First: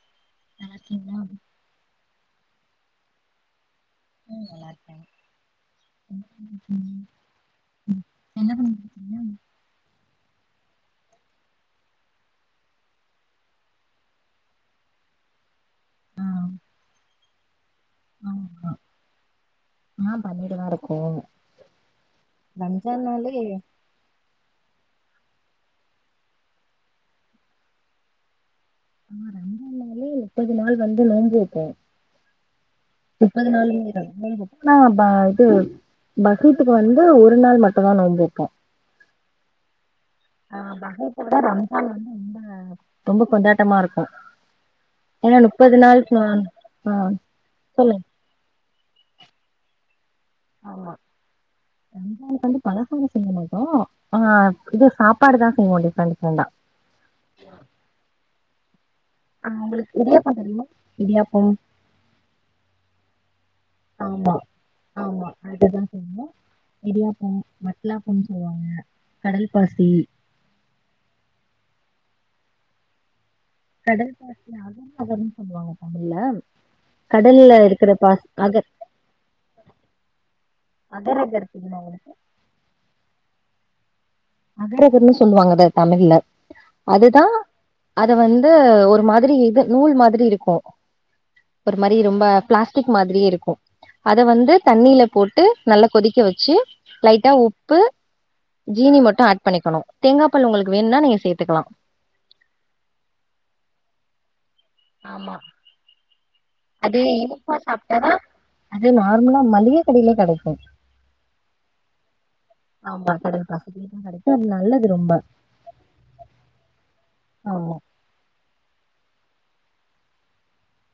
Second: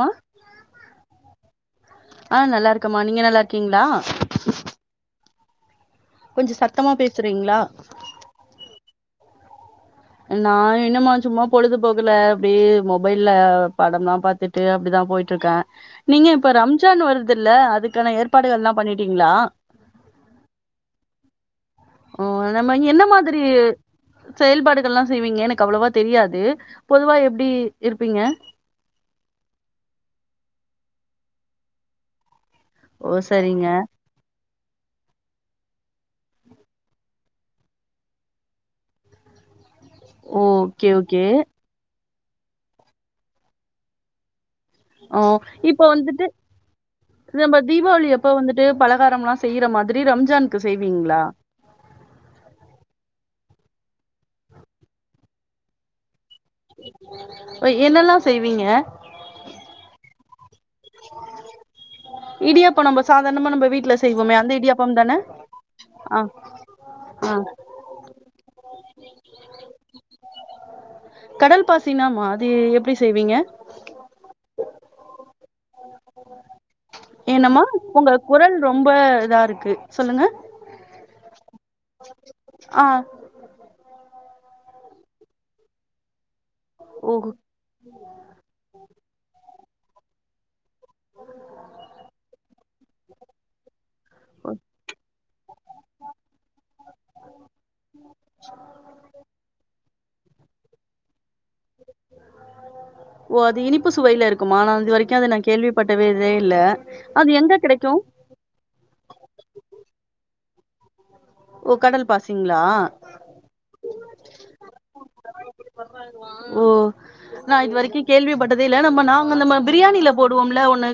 மா நாகி நாம் ஆ நல்லார்க்கம்மா நீங்க நல்லார்க்கீங்ளா உ நல்லார்ப்பே கொஞ்ச சத்தமா பேசுறீங்ளா என்ன பன் [inaudible] நியம் நா என்னும்மா சும்மா பொழுதுபோக்குல அப்டே மொபைல்ல படம்லா பாத்துட் ட்ரு அப்டிதா போய்ட்ருக்கே ஆ நீங்க இப்ப ரம்ஜான் வருதுள்ள அதுக்கான ஆமா. ஏற்பாடுகள்லா பண்ணிட்டீங்ளா ஆ பண்ணிடுதா இருக்கோ ஓ நம்ம என்ன ரம்ஜான்னாலே மாதிரி செயல்பாடுகள்லா செய்வீங்க எனக் அவ்ளவா தெரியாது பொதுவா எப்டி இருப்பீங்க ஆ ரெண்டா நாளே முப்பது நாள் வந்து நோம்பு வெப்போ ஓ முப்பது சரிங்க நாலே எ ரஸ்பன் வுப் ஆ பா இது பக்ரித்துக்கு வந்து ஒரு நாள் மட்டுதா நோம்பப்போ ஆ ஓகே பக்ரித்த ஓகே விட ரம்ஜான் வந்து ரொம்ப ரொம்ப கொண்டாட்டமா ருக்கு ஓ ஏன்னா முப்பது இப்ப நாள் வந்துட்டு க்லான் ஆ சொல்லு பு வந்துட்டு பலகாரம் லா செய்யுற மாதிரி ரம்ஜான்க்கு செய்வீங்ளா ரம்ஜான்க்கு வந்து பலகாரோ செய்யமாட்டோ ஆ இது சாப்பாடு தா செய்வோ டிஃப்ரன் டிஃப்ரன்ட்டா ப்ரெ என்னல்லா செய்வீங்க ஆ உங்களுக் இடியாப்போ தெரியமா இடியாப்போ இடியாப்போ நம்ம சாதாணுமா நம்ம வீட்ல ஆமா செய்வோமே அந்த இடியப்பம் தான ஆ இடியாப்போ ஆ வட்லாப்போன் சொல்லுவாங்க கடல் பாசி கடல் பாசினாமா அது எப்டி செய்வீங்க கடல் பாசி அகர் அகருன் சொல்லுவாங்க தமிழ்லம் என்னம்மா உங்க குரல் ரொம்ப இதா இருக்கு சொல்லுங்க அகர் அகர் தெரியுமா உங்களுக்கு ஆ அகரகர்ன்னு சொல்லுவாங்க அத தமிழ்ல அதுதா ஓஹோ அத வந்து ஒரு மாதிரி இது நூல் மாதிரி இருக்கு ஒரு மாரி ரொம்ப ப்ளாஸ் டிக் மாதிரியே இருக்கு அத வந்து தண்ணில போட்டு நல்லா கொதிக்க வச்சு லைட்டா உப்பு ஜீனி மட் கேக்கணு தேங்கா பால் உங்கள்க்கு வேண்னா நீங்க சேத்துக்கலா ஓ அது இனிப்பு சுவைய்ல இருக்குமா நா இது வரைக்கு அத ஆமா நா கேள்வி பட்டதெ தெ இல அது இனிப்பா எங்க கிடைக்கு சாப்ட்டாதா அது நார்மலா மல்லிக கடைய்ல கிடைக்கு ஓ கடல் பாசிங்ளா ஆமா கடல் பாசி [unintelligible] அது நல்லது ரொம்ப ஓ நா ஆமா இதுவரிக்கி கேள்விப்பட்டதேல்ல நம்ம நாங்க நம்ம பிரியாணில போடுவோம்ல ஒன்னு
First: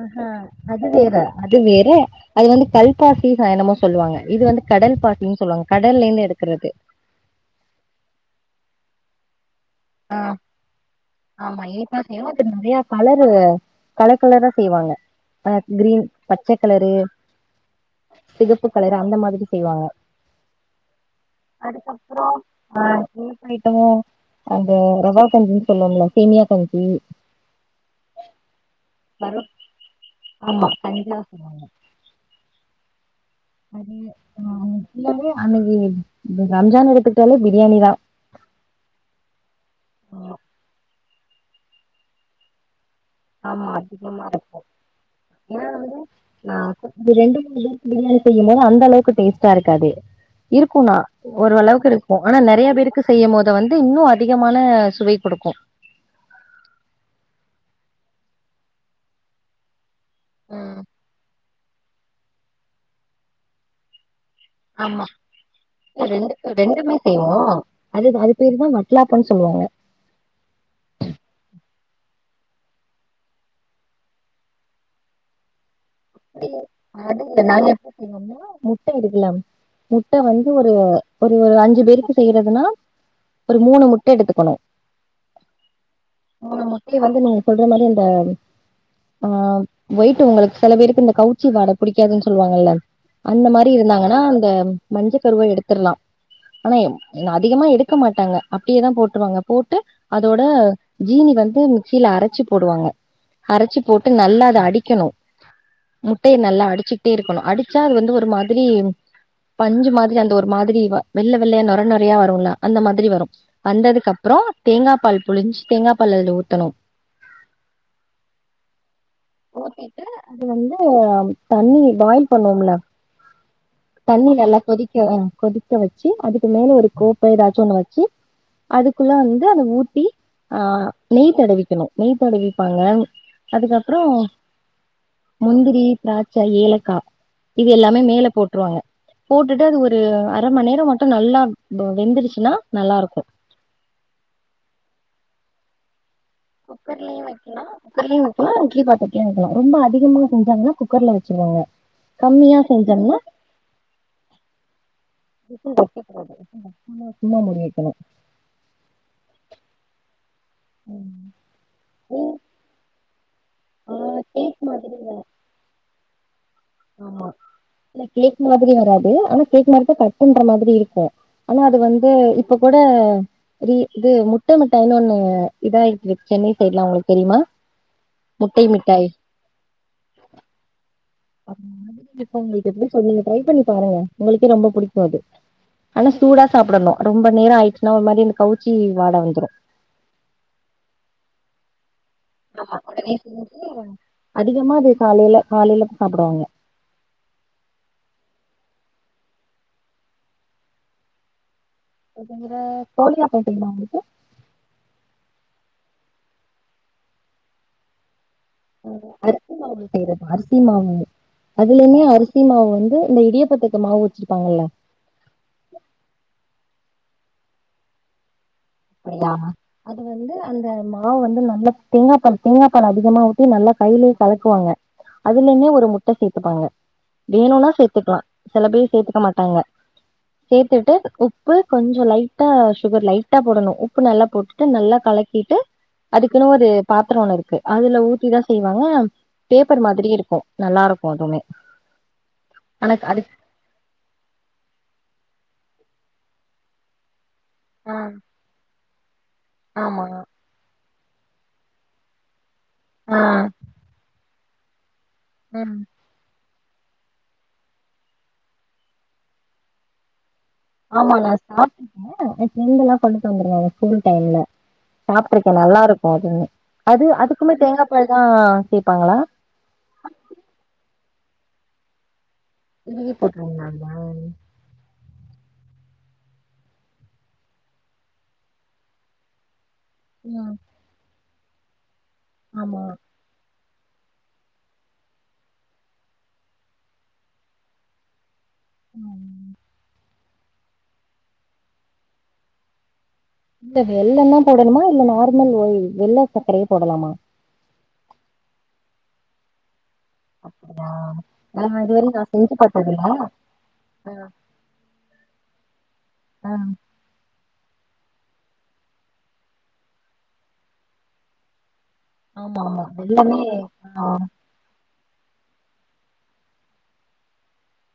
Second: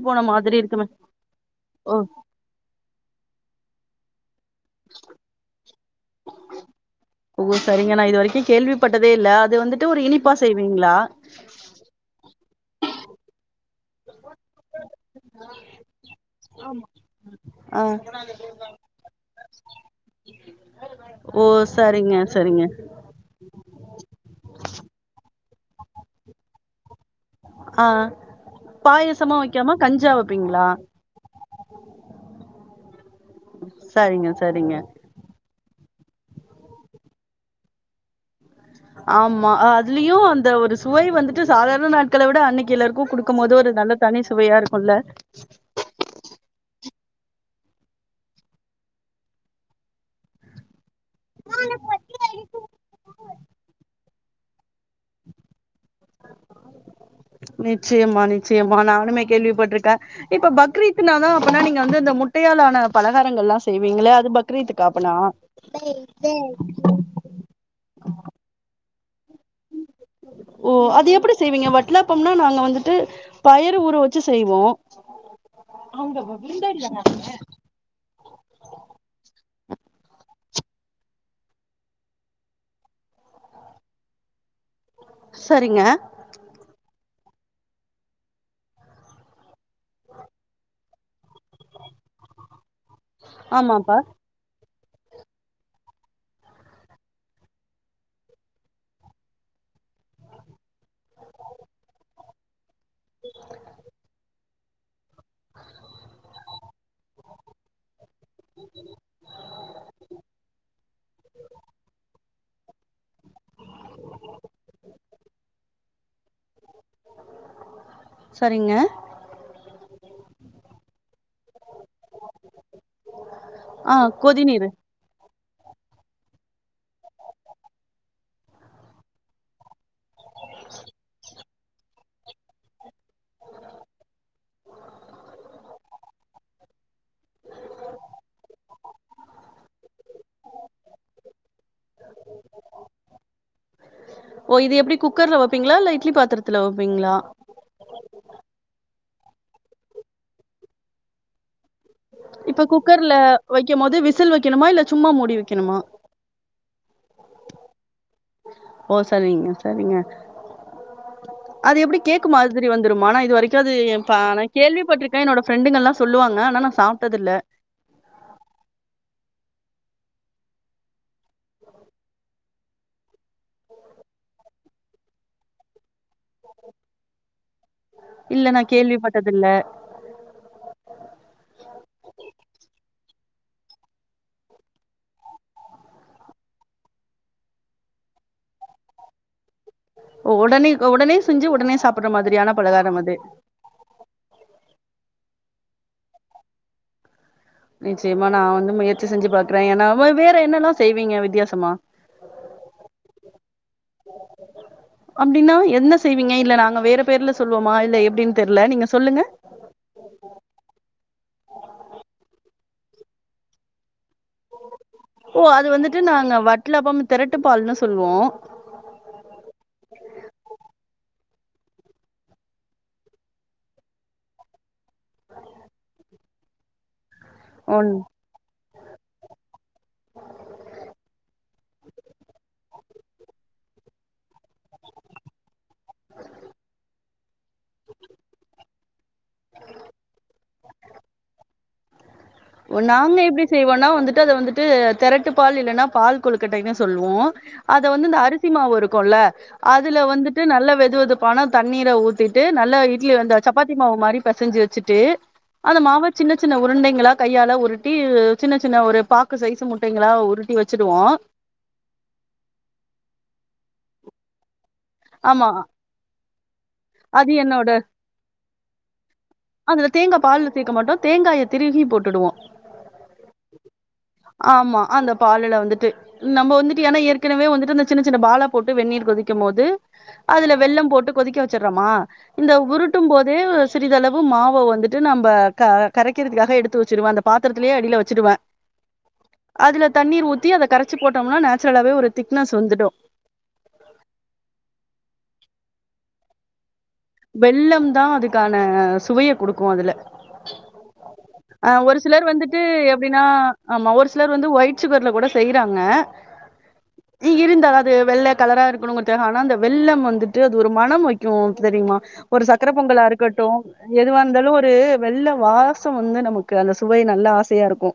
ஆ ஹ அது வேற அது வேற ஓ அது வந்து கல் பாசிதா என்னமோ சொல்லுவாங்க இது வந்து கடல் பாசின் சொல்லுவாங்க கடல்ல இருந்து எடுக்குறது ஓ சரிங்க நா இது வரைக்கு கேள்விப்பட்டதே இல்ல அது வந்துட்டு ஒரு இனிப்பா செய்வீங்ளா ஆமா இனிப்பா செய்வோ அது நெறய கலரு கலர் கலரா செய்வாங்க ஆ கிரீன் பச்ச கலரு ஆ சிகப்பு கலர் அந்த மாதிரி செய்வாங்க ஓ சரிங்க சரிங்க சேப் அயிட்ட அந்த ரவா கஞ்சின் சொல்லுவோல்ல சேமியா கஞ்சி ஆ பாயசமா வக்காம கஞ்சியா வப்பீங்ளா ஆமா கஞ்சா சொல்லுவாங்க சரிங்க சரிங்க அன்னைக்கு ரம்ஜான் எடுத்துகிட்டாலே பிரியாணி தா ஆமா அதுலயு அந்த ஒரு சுவை வந்துட்டு சாதாரண நாட்கள விட அன்னைக்கு எல்லாருக்கு குடுக் குபோது ஆமா ஒரு நல்ல தனி அதிகமா சுவையா இருக்குல்ல ஆ இந்த ரெண்டு மூணு பேருக்கு பிரியாணி செய்யு போது அந்த அளவுக்கு டேஸ்ட்டா இருக்காது இருக்குணா ஓரளவுக்கு இருக்கு ஆனா நெறய பேருக்கு செய்யுபோது வந்து இன்னு அதிகமான சுவை குடுக்கு நிச்சயமா நிச்சயமா நானுமே கேள்விப்பட்ருக்க இப்ப ம் பக்ரீத்னாதா அப்பனா நீங்க வந்து இந்த முட்டையால் ஆன பலகாரங்கள் எல்லா செய்வீங்களே அது பக் ரீத்துக்கா ஆமா அப்பனா ரெண்டு ரெண்டுமே செய்வோ அது அது பேரு தா வட்லாப்பம்ன் சொல்லுவாங்க ஓ அது எப்டி செய்வீங்க வட்லாப்பம்னா நாங்க வந்துட்டு பயறு ஊற வச்சு செய்வோ அ நாங்க எப்டி செய்வோனா முட்ட இருக்குல முட்ட வந்து ஒரு ஒரு அஞ்சு பேருக்கு செய்றதுனா ஒரு மூணு முட்ட எடுத்துக்கணு சரிங்க மூணு முட்டய வந்து நீங்க சொல்ற மாரி அந்த ஆ ஒயிட்டு உங்களுக்கு சில பேருக்கு இந்த கவுச்சி வாட புடிக்காதுன் சொல்லுவாங்கல்ல அந்த மாரி ஆமாப்பா இருந்தாங்கனா அந்த மஞ்ச கருவா எடுத்தர்லா ஆனா அதிகமா எடுக்க மாட்டாங்க அப்டியேதா போட்ருவாங்க போட்டு அதோட ஜீனி வந்து மிக்சில அரச்சி போடுவாங்க அரச்சி போட்டு நல்லா அத அடிக்கணு முட்டய நல்லா அடிச்சிட்டே இருக்கணு அடிச்சா அது வந்து ஒரு மாதிரி பஞ்சு மாதிரி அந்த ஒரு மாதிரி வெள்ள வெள்ளையா நுரை நுரையா வருல்ல அந்த மாதிரி வரு வந்ததுக்கு அப்ற தேங்கா பால் புழிஞ்சி தேங்கா பால் அதுல ஊத்தணு சரிங்க ஊத்திட்டு அது வந்து தண்ணி பாயில் பண்ணுவோம்ல ஆ தண்ணி கொதி நல்லா நீீரு கொதிக்க கொதிக்க வச்சு அதுக்கு மேல ஒரு கோப்ப எதாச்சு ஒண்ணு வச்சு அதுக்குள்ள வந்து அத ஊத் பி ஆ நெய் தடவிக்கணு நெய் தடவிப்பாங்க அதுக்கப்பற முந்திரி திராட்ச ஏலக்கா இது எல்லாமே மேல போட்ருவாங்க போட்டுட்டு அது ஒரு அர மணி நேர மட்டு நல்லா வெந்துடுச்சின்னா நல்லாருக்கு ஓ இது எப்டி குக்கர்ல வப்பீங்ளா இல்ல இட்லி பாத்துர குக்கர்லயே வக் கலா குக்கர்லயு வக்கலா இட்லி பாத்திரத்லயு வக்கலா ரொம்ப அதிகமா செஞ்சாங்கனா குக்கர்ல வச்சுருவாங்க இப்ப குக்கர்ல வைக்கும் போது விசல் வைக்கணுமா இல்ல சும்மா மூடி விசில் வைக்கணுமா வைக்க கூடாது சும்மா சும்மா முடி வைக்கணு ஓ சரிங்க சரிங்க அது எப்டி கேக்கு மாதிரி வந்துருமா நா இது வரைக் கு அது ஏ ஆ பா நா கேக் மாதிரி கேள்விப்பட்ருக்கே என்னோட ஃப்ரெண்டுங்க எல்லா சொல்லுவாங்க ஆனா நா ஆமா இல்ல கேக் மாதிரி வராது ஆனா கேக் மாரிதா கட் பண்ற மாதிரி இருக்கு ஆனா அது வந்து இப்ப கூட ரி இது முட்ட மிட்டாய்ன்னு ஒண்ணு இதாயிட்டு இருக்கு சென்னை சைடு்லா உங்களுக்கு தெரியுமா முட்டை மிட்டாய் இதுல்ல அது மாதிரி டிஷ்ஷ உங்களுக்கு எப்டி சொல்றது ட்ரை பண்ணி பாருங்க உங்களுக்கே ரொம்ப பிடிக்கு அது ஆனா சூடா சாப்டணு ரொம்ப நேரோ ஆயிச்சினா ஒரு மாரி இந்த கவுச்சி வாட வந்துரு ஒடனே ஒடனே செஞ்சி ஒடனே சாப் ஆமா ஒடனே செஞ்சி அதிகமா அது காலேல காலேலதா சாப்டுவாங்க நிச்சயமா நா வந்து முயற்சி செஞ்சி பாக்குறே ஏன்னா வா வேற என்னெல்லா செய்வீங்க வித்யாசமா அத தவிர கோழியாட்டம் செய்வாங்க அப்டினா என்ன செய்வீங்க இல்ல நாங்க வேற பேர்ல சொல்வோமா இல்ல எப்டின் தெர்ல நீங்க சொல்லுங்க அரிசி மாவுல செய்றது அரிசி மாவு அதுலயுமே அரிசி மாவு வந்து இந்த இடியாப்பத்துக்கு மாவு வச்சிருப்பாங்கல்ல ஓ அது வந்துட்டு நாங்க வட்லப்பம் திரட்டு பால்ன்னு சொல்லுவோ அப்டியா அது அது வந்து அந்த மாவு வந்து நல்லா தேங்கா பால் தேங்கா பால் அதிகமா விட்டு நல்லா கையிலயே கலக்குவாங்க அதுலயுமே ஒரு முட்ட சேத்துப்பாங்க வேணுன்னா ஒன் சேத்துக்லா சில பேர் சேத்துக்க மாட்டாங்க சேத்துட்டு உப்பு கொஞ்சோ லைட்டா சுகர் லைட் டா போடணு உப்பு நல்லா போட்டுட்டு நல்லா கலக்கிட்டு அதுக்குன்னு ஒரு பாத்ரோ ஒண்ணு இருக்கு அதுல ஊத்திதா செய்வாங்க பேப்பர் மாதிரி இருக்கு நல்லா இருக்கு அதுவுமே ஓ நாங்க எப்டி செய்வோன்னா வந்துட்டு அத வந்துட்டு திரட்டு பால் இல்லன்னா பால் கொழுக்கட்டைன்னு சொல்லுவோ அத ஆ வந்து இந்த அரிசி மாவு இருக்குல்ல அதுல ஆமா வந்துட் டு நல்ல வெதுவெதுப்பான தண்ணீர ஊத்திட்டு நல்ல இட்லி ஆ அந்த சப்பாத் தி மாவு மாரி பெசஞ்சி வச்சிட்டு அந்த ம் மாவ சின்ன சின்ன உருண்டைங்களா கையால உருட்டி சின்ன சின்ன ஒரு பாக்கு சைசு முட்டைங்களா உருட்டி வச் ஆமாங்க சாப்ட்ருக்கே ஏ ஃப்ரெண்ட் எல்லா கொண்டுட்டு வந்துருந்தாங்க ஸ்கூல் டைம்ல ஆமா சாப்ருக்கே நல்லா இருக்கு அது அது அதுக்குமே தேங்கா பால் தா சேப்பாங்களா அதுல தேங்கா பால்ல சேக்க மாட்டோ தேங்காய திருகி போட்டுடுவோ திருகி போட்டுருவிங்களாங்க ஆமா அந்த பாலுல வந்துட்டு நம்ப வந்துட்டு ஏன்னா ஏற்கனவே வந்துட்டு அந்த சின்ன சின்ன பாலா போட்டு வெந்நீர் கொதிக்கும் போது அதுல ம் வெள்ளம் போட்டு கொதிக்க வெச்சிர்றமா இந்த ஆமா உருட்டும் போட் டு சிறிதளவு மாவ வந்துட்டு நம்ப க கரைக்கிறதுக்காக எடுத்து வச்சிருவே அந்த பாத்தரத்துலயே அடில வச்சிடுவே ம் அதுல தண்ணீர் ஊத்தி அத கரைச்சி போட்டோம்னா நேச்சுரலாவே ஒரு திக்னஸ் வந்துடு இல்ல வெல்லந்தா போடணுமா இல்ல நார்மல் ஒய் வெள்ள சக்கரையே போடலாமா வெல்லம் தா அதுக்கான சுவைய குடுக்கு அதுல அப்டியா ஆ ஒரு இதுவரையு நா சிலர் செஞ்சு வந்துட்டு பாத்ததில்ல எப்டின்னா ஆமா ஒரு ஆ சிலர் வந்து ஒயிட் சுகர்ல கூட செய்றாங்க ஜீ இருந்தாதா அது வெள்ள கலரா இருக்கணுங்கறதுக்காகா ஆனா அந்த வெள்ளம் வந்துட்டு அது ஒரு மனம் வைக்கு தெரியுமா ஒரு ஆமா சக்கர ஆமா பொங்கலா வெல்லமே இருக்கட்டு ஆ எதுவா இந்தாலு ஒரு வெள்ள வாசோ வந்து நமக்கு அந்த சுவை நல்லா ஆசையா இருக்கு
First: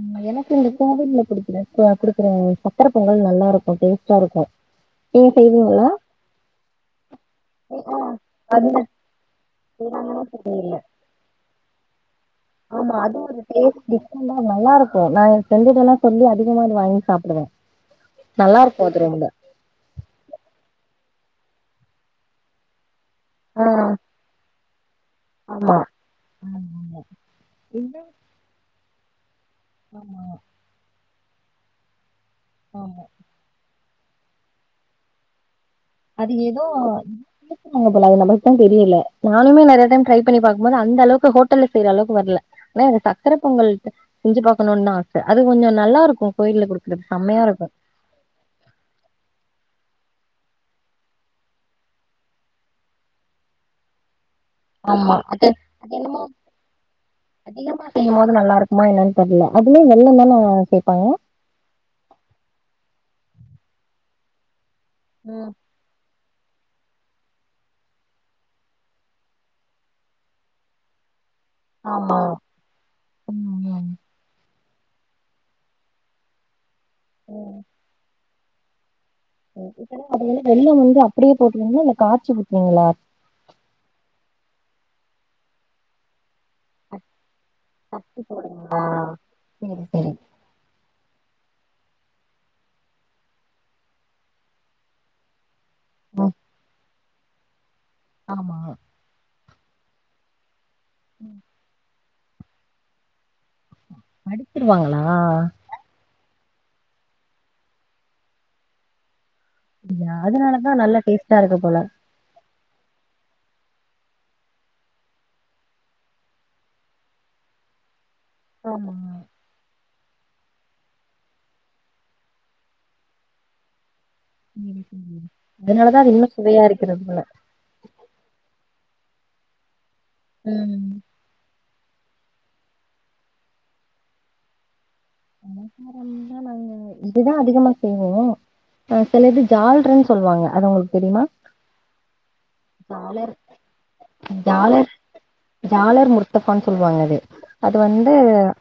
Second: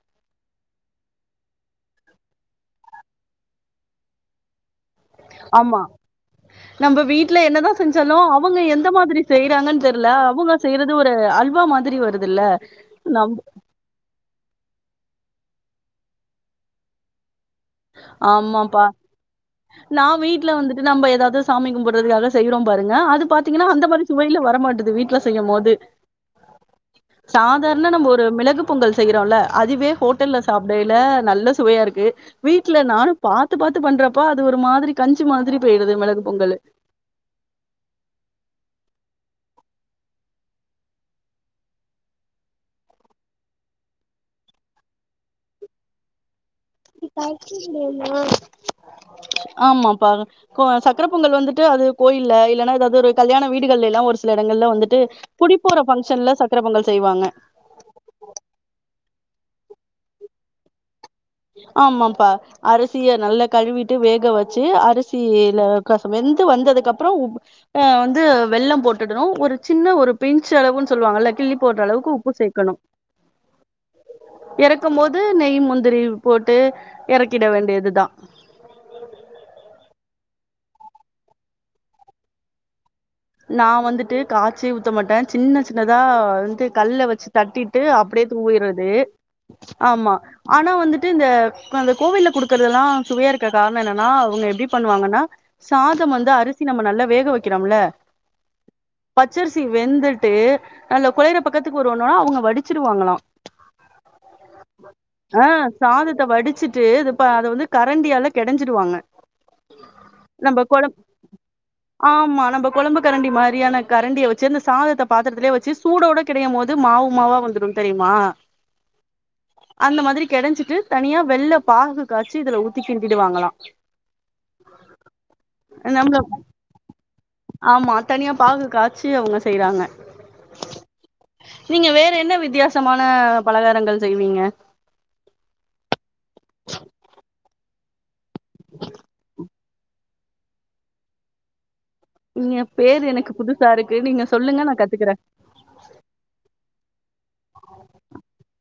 ம் எனக்கு இந்த கோவில்ல குடிக்குற ஆ குடுக்குற சக்கர பொங்கல் நல்லாருக்கு டேஸ்ட்டாருக்கு செய்வீங்களா நம்ப வீட்ல என்னதா ஆ செஞ்சாலு அவுங்க அது நா எந்த மாதிரி செய்றாங்கன் தெர்ல செய்றதுலா அவுங்க தெரியல செய்றது ஒர் ச அல்வா மாதிரி வருதுல்ல ஆமா அது நம் ஒரு டேஸ்ட் டிஃப்ரென்டா நல்லாருக்கு நா எ ஃப்ரென்டுட்டல சொல்லி அதிகமா வாங்கி சாப்பிடுவே ஆமாப்பா நா வீட்ல வந்துட்டு நம்ப ஏதாது சாமி கும்புட்டுறதுக்காக செய்றோம் பாருங்க அது பாத் ஆ த்தீங்கன்னா அந்த மாரி சுவைல வர மாட்டுது வீட்ல செய்யம்மோது ஆமா சாதார்ண இது நம்ப ஒரு மிளகுப் பொங்கல் செய்யிறோல்ல அதுவே ஆமா ஹோட்டல்ல சாப்பிடையில நல்ல சுவையாருக்கு வீட்ல ஆமா நானு பாத் த்து பார்த்து பண்றப்போ அது ஒரு மாதிரி கஞ்சி மாதிரி பெய்டுது மிளகு பொங்கலு அதுனால் நம்மக்கும் தெரியல நானுமே நெறைய டைம் ட்ரை பண்ணி பாக்குமோது அந்தளவுக்கு ஹோட்டல்ல செய்ற அளவுக்கு வர்ல ன ந்த சக்கர பொங்கல் செஞ்சு பா்க்கணூன் தா ஆச அது கொஞ்சோ நல்லாருக்கு கோயில்ல குடுக் ஆமாப்பா கோ சக்கர பொங்கல் வந்துட்டு அது கோயில்ல இல்லன்னா எதாவ்து ஒரு கல்யாண வீடுகள்ல எல்லா ஒரு ஸ் சில எடங்கள்ல வந்துட்டு ஆமா அது குடிப்போற அது என்னமோ ஃபங்க்ஷன்ல சக்கர பொங்கல் செய்வாங்க அதிகமா செய்யும்மோது நல்லாருக்குமா என்னன்னு தெரியல அதுலயு வெல்லம் தனா சேப்பாங்க ஆமாப்பா அரிசிய நல்ல கழுவிட்டு வேக வச்சு அரிசியில கொசம் வெந்து வந்ததுக்கு அப்புறோ உப் அ வந்து வெல்லம் போட்டுடணு ஒரு சின்ன ஒரு பிஞ்ச் அளவுன்னு சொல்லுவாங்கல்ல கிள்ளிப் போட்ற அளவுக்கு ஆமா உப்பு சேக்கணு ம் ம். எறக்கம்போது நெய் முந்திரி போட்டு எறக்கிட வேண்டியது தா ம் இப்பல அதுல இருந்து வெல்லம் வந்து அப்புடியே போட்றுவீங்களா இல்ல காச்சி ஊத்துவீங்ளா நா வந்துட்டு காச்சி ஊத்த மாட்ட சின்ன சின்னதா ந்து கல்ல வச்சு தட்டிட்டு தட்டி அப்டே போடுவீங்களா தூவிறது சேரி சேரி ஆம்மா ஆனா வந்துட்டு இந்த அந்த கோவில்ல குடுக்கறதெல்லா சுவையா இருக்க காரண என்னன்னா அவுங்க எப்பிடி பண்ணுவாங்கன்னா சாதொம் வந்து ம் அரிசி நம்ம நல்லா வேக வக்கிறம்ல ஆமா பச்சரிசி வெந்துட்டு நல்ல குழையுற பக்கத்துக்கு வருவோன்னா அவுங்க வடிச்சுருவாங்களா வடிச்சிருவாங்களா சாதத்த வடிச்சிட்டு இப்ப அத வந்து கரண்டியால கெடஞ்சிடுவாங்க இது அதுனாலதா நல்ல டேஸ்ட்டாருக்கு போல ஆம்மா நம்ப கொழம்புக் கரண்டி மாரியான கரண்டிய வெச்சு அந்த சாதத்த பாத்துரத்திலே வெச்சு சூடோட கெடயும்மோது மாவு மாவா வந்துரு தெரியுமா ஆமாங்க அந்த மாதிரி கெடஞ்சிட்டு தனியா வெல்லப் பாகு காச்சி இதுல ஊத்திக் கிண்டிடுவாங்களா [inaudible] அதனாலதா அது இன்னு சுவையா இருக்குது போல ஆம்மா தனியா பாகு காச்சி அவுங்க செய்றாங்க ம் நீங்க வேற என்ன வித்தியாசமான பலகாரங்கள் செய்வீங்க பலகாரம் தா நாங்க இதுதா அதிகமா செய்வோ அ சிலது ஜால்ரன் சொல்லுவாங்க அது உங்களுக்கு தெரியுமா நீங்க பேரு ஜாலர் எனக்கு புதுசா இருக்கு நீங்க சொல்லுங்க நா ஜாலர் கத்துக்குறே ஜாலர் முர்த்தஃபான் சொல்லுவாங்க அது அது வந்து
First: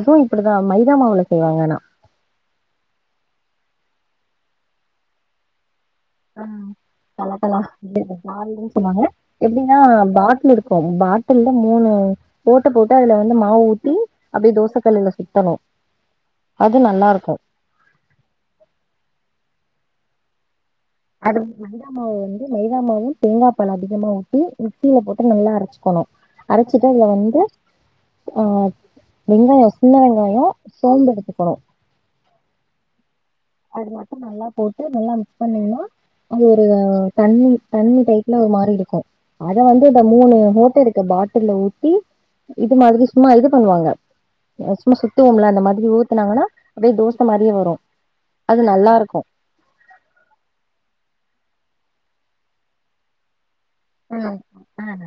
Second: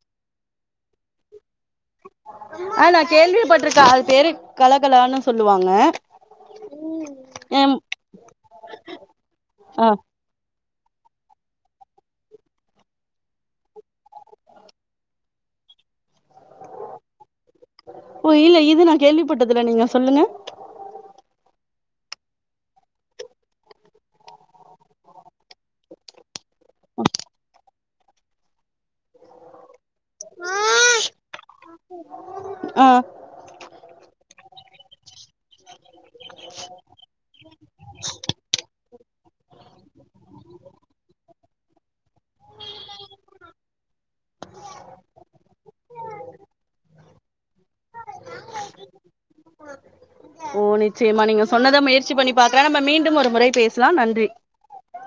அதுவு இப்பிடித்தா மைதா மாவுல செய்வாங்க ஆனா ஆ நா கேள்விப்பட்ருக்கே அது பேரு கலகலான்னு சொல்லுவாங்க ஆ கலகலா எம் [unintelligible] ஜாலருனு சொல்வாங்க எப்பிடின்னா ஆ பாட்டில் இரு க்கும் பாட்டில்ல மூனு ஓட்ட போட்டு அதுல வந்து மாவு ஊத்தி அப்டியே தோசக்கல்லுல சுத்தணு அது நல்லா இருக்கும் ஓ இல்ல இது நா கேள்விப்பட்டது இல்ல நீங்க சொல்லுங்க அது மைதா மாவு வந்து மைதா மாவும் தேங்கா பால் அதிகமா ஊத்தி மிக்ஸியில போட்டு நல்லா அரச்சுக்கணு அரச்சிட்டு அதுல வந்து ஆ வெங்காய சின்ன வெங்காயோம் சோம்பு எடுத்துக்கணு ஆ அது மட்டும் நல்லா போட்டு நல்லா மிக்ஸ் பண்ணிங்கன்னா அது ஒரு தண்ணி தண்ணி டைப்ல ஒரு மாரி இருக்கும் அத வந்து இந்த மூனு ஓட்ட இருக்க பாட்டில்ல ஊத்தி இது மாதிரி சும்மா இது பண்ணுவாங்க சும்மா சுத்துவோம்ல அந்த மாதிரி ஊத்துனாங்கன்னா அப்டியே தோச மாரியே வரும் அது நல்லா இருக்கும் ஓ நிச்சயமா நீங்க சொன்னத முயற்சி பண்ணி பாக்குறே நம்ம மீண்டும் ஒரு முறை பேச ம் அ